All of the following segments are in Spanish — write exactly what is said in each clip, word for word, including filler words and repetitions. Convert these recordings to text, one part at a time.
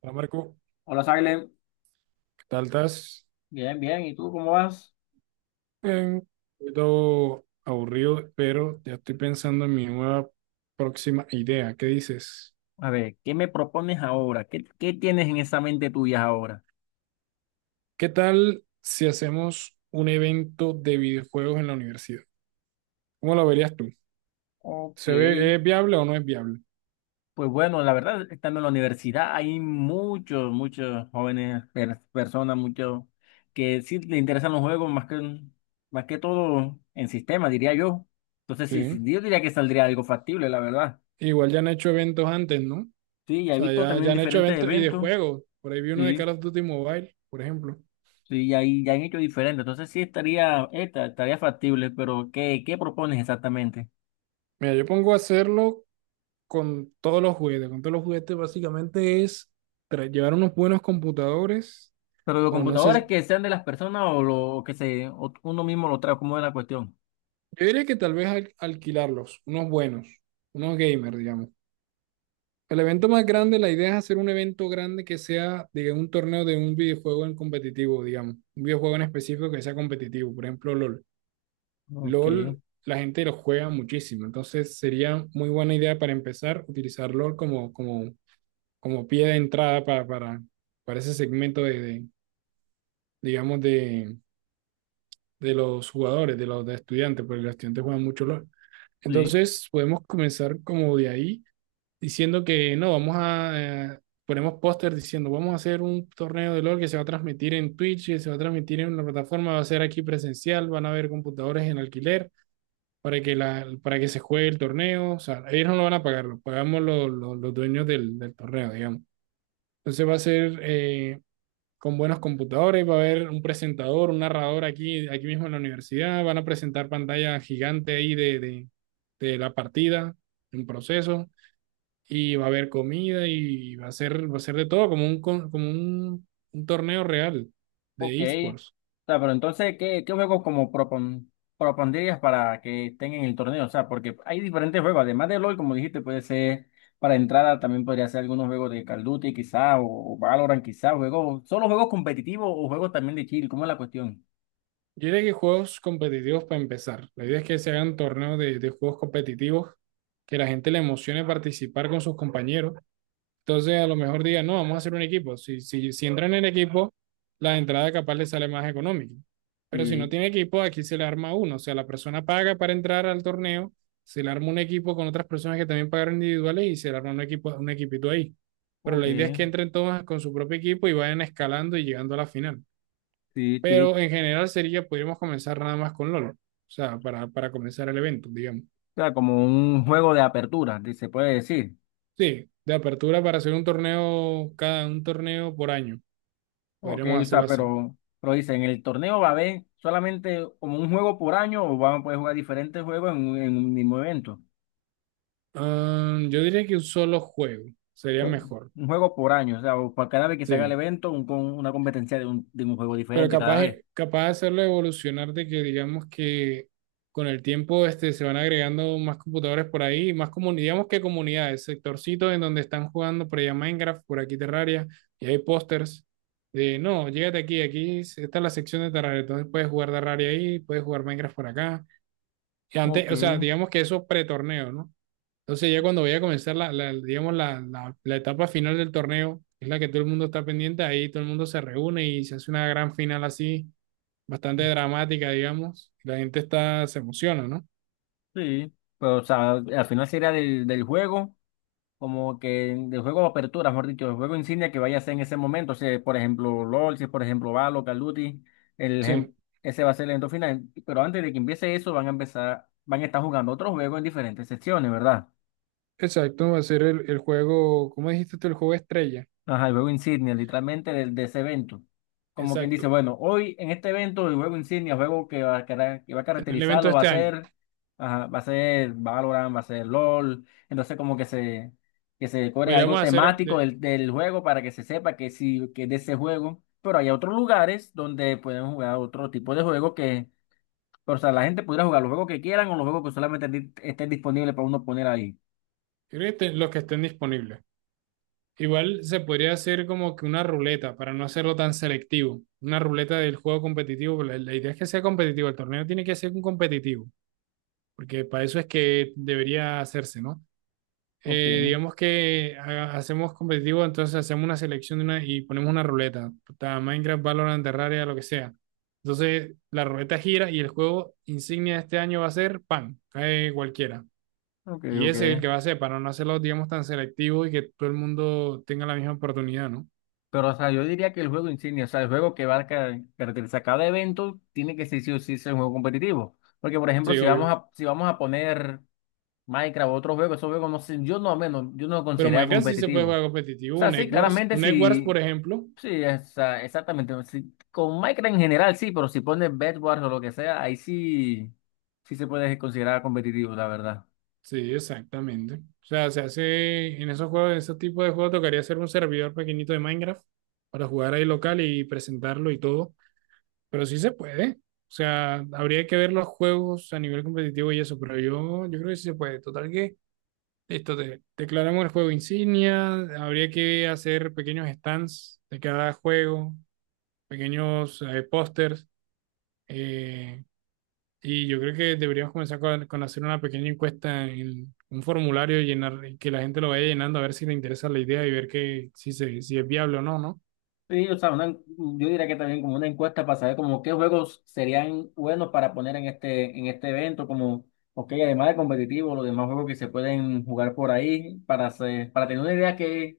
Hola Marco, Hola, Silent. ¿qué tal estás? Bien, bien. ¿Y tú cómo vas? Bien, un poquito aburrido, pero ya estoy pensando en mi nueva próxima idea. ¿Qué dices? A ver, ¿qué me propones ahora? ¿Qué, qué tienes en esa mente tuya ahora? ¿Qué tal si hacemos un evento de videojuegos en la universidad? ¿Cómo lo verías tú? Ok. ¿Se ve, es viable o no es viable? Pues bueno, la verdad, estando en la universidad hay muchos, muchos jóvenes, per- personas, muchos que sí les interesan los juegos más que, más que todo en sistema, diría yo. Entonces, Sí. sí, sí, yo diría que saldría algo factible, la verdad. Igual ya han hecho eventos antes, ¿no? O Sí, ya he sea, visto ya, ya también han hecho diferentes eventos y de eventos. juegos. Por ahí vi uno de Call Sí. of Duty Mobile, por ejemplo. Sí, ya, ahí ya han hecho diferente. Entonces sí estaría, esta, estaría factible, pero ¿qué, qué propones exactamente? Mira, yo pongo a hacerlo con todos los juguetes. Con todos los juguetes básicamente es tra- llevar unos buenos computadores Pero los o no computadores sé, que sean de las personas o lo que se o uno mismo lo trae, ¿cómo es la cuestión? yo diría que tal vez al- alquilarlos, unos buenos, unos gamers, digamos. El evento más grande, la idea es hacer un evento grande que sea, digamos, un torneo de un videojuego en competitivo, digamos, un videojuego en específico que sea competitivo, por ejemplo, LOL. Ok, LOL, la gente lo juega muchísimo, entonces sería muy buena idea para empezar utilizar LOL como, como, como pie de entrada para, para, para ese segmento de, de, digamos, de, de los jugadores, de los de estudiantes, porque los estudiantes juegan mucho LOL. sí, Entonces, podemos comenzar como de ahí, diciendo que no, vamos a, eh, ponemos póster diciendo, vamos a hacer un torneo de LOL que se va a transmitir en Twitch, que se va a transmitir en una plataforma, va a ser aquí presencial, van a haber computadores en alquiler para que, la, para que se juegue el torneo. O sea, ellos no lo van a pagar, lo pagamos los, los, los dueños del, del torneo, digamos. Entonces va a ser eh, con buenos computadores, va a haber un presentador, un narrador aquí, aquí mismo en la universidad, van a presentar pantalla gigante ahí de, de, de la partida, en proceso, y va a haber comida y va a ser, va a ser de todo, como un, con- como un, un torneo real ok. de esports. O sea, pero entonces, ¿qué, qué juegos como propon- propondrías para que estén en el torneo? O sea, porque hay diferentes juegos, además de LOL, como dijiste, puede ser para entrada, también podría ser algunos juegos de Call of Duty quizá, o, o Valorant quizá, juegos, solo juegos competitivos o juegos también de chill, ¿cómo es la cuestión? Yo diría que juegos competitivos para empezar. La idea es que se hagan torneos de, de juegos competitivos, que la gente le emocione participar con sus compañeros. Entonces, a lo mejor digan, no, vamos a hacer un equipo. Si, si, si entran en equipo, la entrada capaz les sale más económica. Pero si no Sí. tiene equipo, aquí se le arma uno. O sea, la persona paga para entrar al torneo, se le arma un equipo con otras personas que también pagaron individuales y se le arma un equipo, un equipito ahí. Pero Ok, la idea es que entren todos con su propio equipo y vayan escalando y llegando a la final. sí, Pero sí, en general sería, podríamos comenzar nada más con LOL. O sea, para, para comenzar el evento, digamos. o sea, como un juego de apertura, di- se puede decir. Sí, de apertura para hacer un torneo, cada un torneo por año. Ok, Podríamos o sea, hacerlo así. pero, pero dice, ¿en el torneo va a haber solamente como un juego por año o van a poder jugar diferentes juegos en un, en un mismo evento? Ah, yo diría que un solo juego sería Juego- mejor, Un juego por año, o sea, o para cada vez que se haga el sí. evento, un, con una competencia de un, de un juego Pero diferente cada capaz, vez. capaz de hacerlo evolucionar de que digamos que con el tiempo este, se van agregando más computadores por ahí, más comunidades, digamos que comunidades, sectorcitos en donde están jugando por allá Minecraft, por aquí Terraria, y hay pósters de, no, llégate aquí, aquí está la sección de Terraria, entonces puedes jugar Terraria ahí, puedes jugar Minecraft por acá. Y Ok, antes, o sea, digamos que eso pretorneo, ¿no? Entonces ya cuando vaya a comenzar la, la- digamos, la, la- la etapa final del torneo, que es la que todo el mundo está pendiente, ahí todo el mundo se reúne y se hace una gran final así, bastante dramática, digamos. La gente está, se emociona, ¿no? sí, pero o sea, al final sería del, del juego. Como que el juego de apertura, mejor dicho, el juego insignia que vaya a ser en ese momento, si por ejemplo LOL, si por ejemplo Valo, Call of Duty, el, ejem- Sí, ese va a ser el evento final, pero antes de que empiece eso van a empezar, van a estar jugando otros juegos en diferentes secciones, ¿verdad? exacto, va a ser el, el juego, ¿cómo dijiste tú? El juego estrella. Ajá, el juego insignia, literalmente del- de, ese evento. Como quien dice, Exacto, bueno, hoy en este evento el juego insignia, el juego que va a, cara- que va a en el evento caracterizarlo de va a este año. ser, ajá, va a ser Valorant, va a ser LOL. Entonces como que se, que se cobre algo Podríamos hacer, temático de, del, del juego para que se sepa que sí, que es de ese juego. Pero hay otros lugares donde pueden jugar otro tipo de juego que, o sea, la gente pudiera jugar los juegos que quieran o los juegos que solamente di- estén disponibles para uno poner ahí. creo que te- los que estén disponibles. Igual se podría hacer como que una ruleta, para no hacerlo tan selectivo. Una ruleta del juego competitivo, pero la, la idea es que sea competitivo, el torneo tiene que ser un competitivo. Porque para eso es que debería hacerse, ¿no? Ok, Eh, digamos que ha- hacemos competitivo, entonces hacemos una selección de una, y ponemos una ruleta, puta, Minecraft, Valorant, Terraria, lo que sea. Entonces la ruleta gira y el juego insignia de este año va a ser PAN, cae cualquiera. ok, Y ok. ese es el que va a ser, para no hacerlo, digamos, tan selectivo y que todo el mundo tenga la misma oportunidad, ¿no? Pero, o sea, yo diría que el juego insignia, o sea, el juego que va a ca- caracterizar cada evento, tiene que ser sí o sí ser un juego competitivo. Porque, por ejemplo, Sí, si obvio. vamos a, si vamos a poner Minecraft o otro juego, esos juegos no sé, yo no al menos, yo no lo Pero considero Minecraft sí se puede competitivo. O jugar competitivo, sea, un sí, Egg Wars. claramente Un Egg Wars, por sí, ejemplo, sí, esa- exactamente. Sí, con Minecraft en general sí, pero si pones Bed Wars o lo que sea, ahí sí, sí se puede considerar competitivo, la verdad. sí, exactamente. O sea, se hace en esos juegos, en ese tipo de juegos, tocaría hacer un servidor pequeñito de Minecraft para jugar ahí local y presentarlo y todo. Pero sí se puede. O sea, habría que ver los juegos a nivel competitivo y eso, pero yo, yo creo que sí se puede. Total que, listo, te, declaramos el juego insignia, habría que hacer pequeños stands de cada juego, pequeños eh, pósters, eh, y yo creo que deberíamos comenzar con, con hacer una pequeña encuesta en un formulario, llenar, y que la gente lo vaya llenando a ver si le interesa la idea y ver que, si, se, si es viable o no, ¿no? Sí, o sea, una- yo diría que también como una encuesta para saber como qué juegos serían buenos para poner en este, en este evento, como, ok, además de competitivo, los demás juegos que se pueden jugar por ahí, para hacer- para tener una idea que,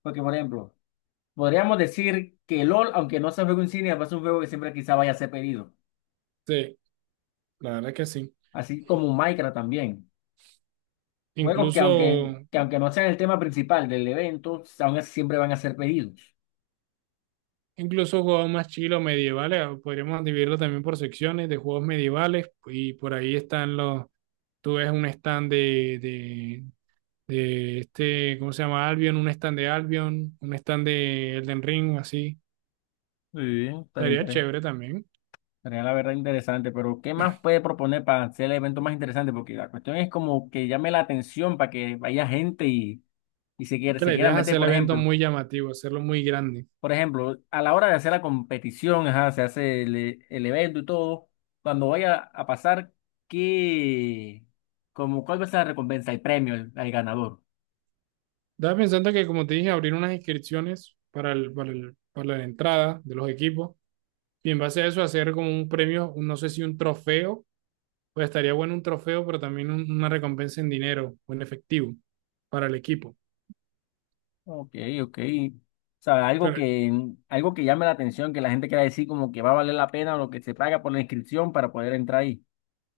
porque por ejemplo, podríamos decir que LOL, aunque no sea juego insignia, va a ser un juego que siempre quizá vaya a ser pedido, Sí, la verdad que sí. así como Minecraft también, juegos que aunque, Incluso, que aunque no sean el tema principal del evento, aún así siempre van a ser pedidos. incluso juegos más chilos medievales, ah, podríamos dividirlo también por secciones de juegos medievales y por ahí están los, tú ves un stand de, de, de este, ¿cómo se llama? Albion, un stand de Albion, un stand de Elden Ring, así. Sí, tan Estaría interesante. chévere también. Sería la verdad interesante, pero ¿qué más puede proponer para hacer el evento más interesante? Porque la cuestión es como que llame la atención para que vaya gente y, y se quiera, Que se la quiera idea es meter, hacer el por evento ejemplo. muy llamativo, hacerlo muy grande. Por ejemplo, a la hora de hacer la competición, ajá, se hace el, el evento y todo, cuando vaya a pasar, ¿qué, como, cuál va a ser la recompensa, el premio al, al ganador? Estaba pensando que, como te dije, abrir unas inscripciones para el, para el- para la entrada de los equipos y en base a eso hacer como un premio, un- no sé si un trofeo, pues estaría bueno un trofeo, pero también un- una recompensa en dinero o en efectivo para el equipo. Ok, ok. O sea, algo Pero que, algo que llame la atención, que la gente quiera decir como que va a valer la pena o lo que se paga por la inscripción para poder entrar ahí.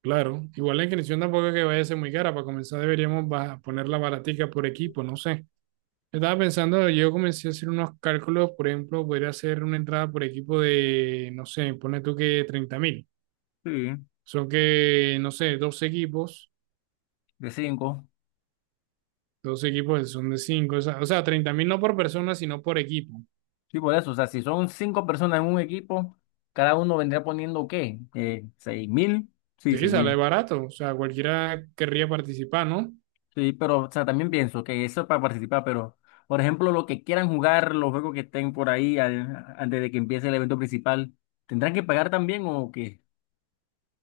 claro, igual la inscripción tampoco es que vaya a ser muy cara, para comenzar deberíamos baja- ponerla baratica por equipo, no sé. Estaba pensando, yo comencé a hacer unos cálculos, por ejemplo, podría hacer una entrada por equipo de, no sé, pone tú que treinta mil. Sí. Son que, no sé, dos equipos, De cinco. dos equipos son de cinco, o sea, o sea, 30 mil no por persona, sino por equipo. Sí, por eso. O sea, si son cinco personas en un equipo, cada uno vendría poniendo ¿qué? Eh, seis mil. Sí, Sí, seis sale mil. barato, o sea, cualquiera querría participar, ¿no? Sí, pero, o sea, también pienso que eso es para participar, pero, por ejemplo, lo que quieran jugar, los juegos que estén por ahí al- antes de que empiece el evento principal, ¿tendrán que pagar también o qué?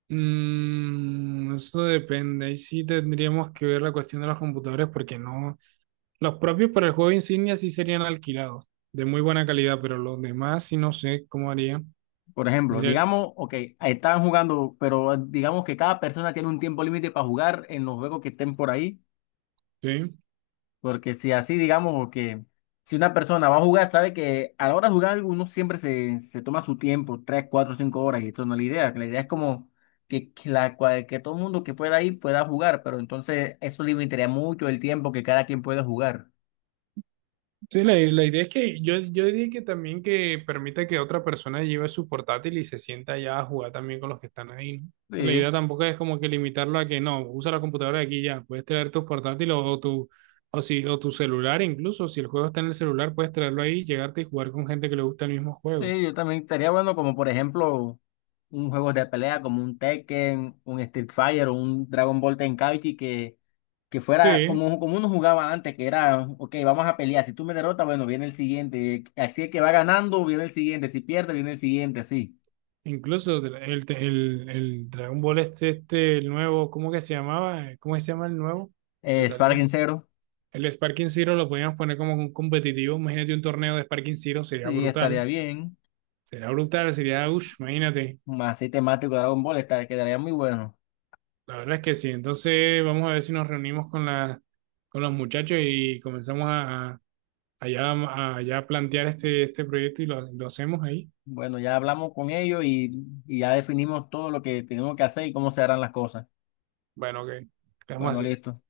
Mm, eso depende, ahí sí tendríamos que ver la cuestión de los computadores, porque no, los propios para el juego insignia sí serían alquilados, de muy buena calidad, pero los demás sí no sé cómo haría. Por ejemplo, Tendría, digamos, ok, estaban jugando, pero digamos que cada persona tiene un tiempo límite para jugar en los juegos que estén por ahí. sí, Porque si así, digamos, o que si una persona va a jugar, sabe que a la hora de jugar uno siempre se, se toma su tiempo, tres, cuatro, cinco horas, y esto no es la idea. La idea es como que, que la, cual- que todo el mundo que pueda ir pueda jugar, pero entonces eso limitaría mucho el tiempo que cada quien pueda jugar. sí, la, la idea es que yo, yo diría que también que permita que otra persona lleve su portátil y se sienta allá a jugar también con los que están ahí, ¿no? O sea, la Sí. idea tampoco es como que limitarlo a que no, usa la computadora de aquí y ya, puedes traer tu portátil o, o tu o si o tu celular incluso, si el juego está en el celular, puedes traerlo ahí, llegarte y jugar con gente que le gusta el mismo juego. Sí, yo también estaría bueno como por ejemplo un juego de pelea como un Tekken, un Street Fighter o un Dragon Ball Tenkaichi que, que fuera Sí, como, como uno jugaba antes, que era, ok, vamos a pelear, si tú me derrotas, bueno, viene el siguiente, así es que va ganando, viene el siguiente, si pierde, viene el siguiente, así. incluso de- el, el, el Dragon Ball este, este, el nuevo, ¿cómo que se llamaba? ¿Cómo que se llama el nuevo que Eh, salió? Sparring Zero, El Sparking Zero lo podíamos poner como un competitivo. Imagínate un torneo de Sparking Zero, sería sí, estaría brutal. bien, Sería brutal, sería, uff, imagínate. más así temático de Dragon Ball, estaría, quedaría muy bueno. La verdad es que sí. Entonces, vamos a ver si nos reunimos con, la, con los muchachos y comenzamos a, a, ya, a ya plantear este, este proyecto y lo, lo hacemos ahí. Bueno, ya hablamos con ellos y, y ya definimos todo lo que tenemos que hacer y cómo se harán las cosas. Bueno, ok, quedamos Bueno, así. listo.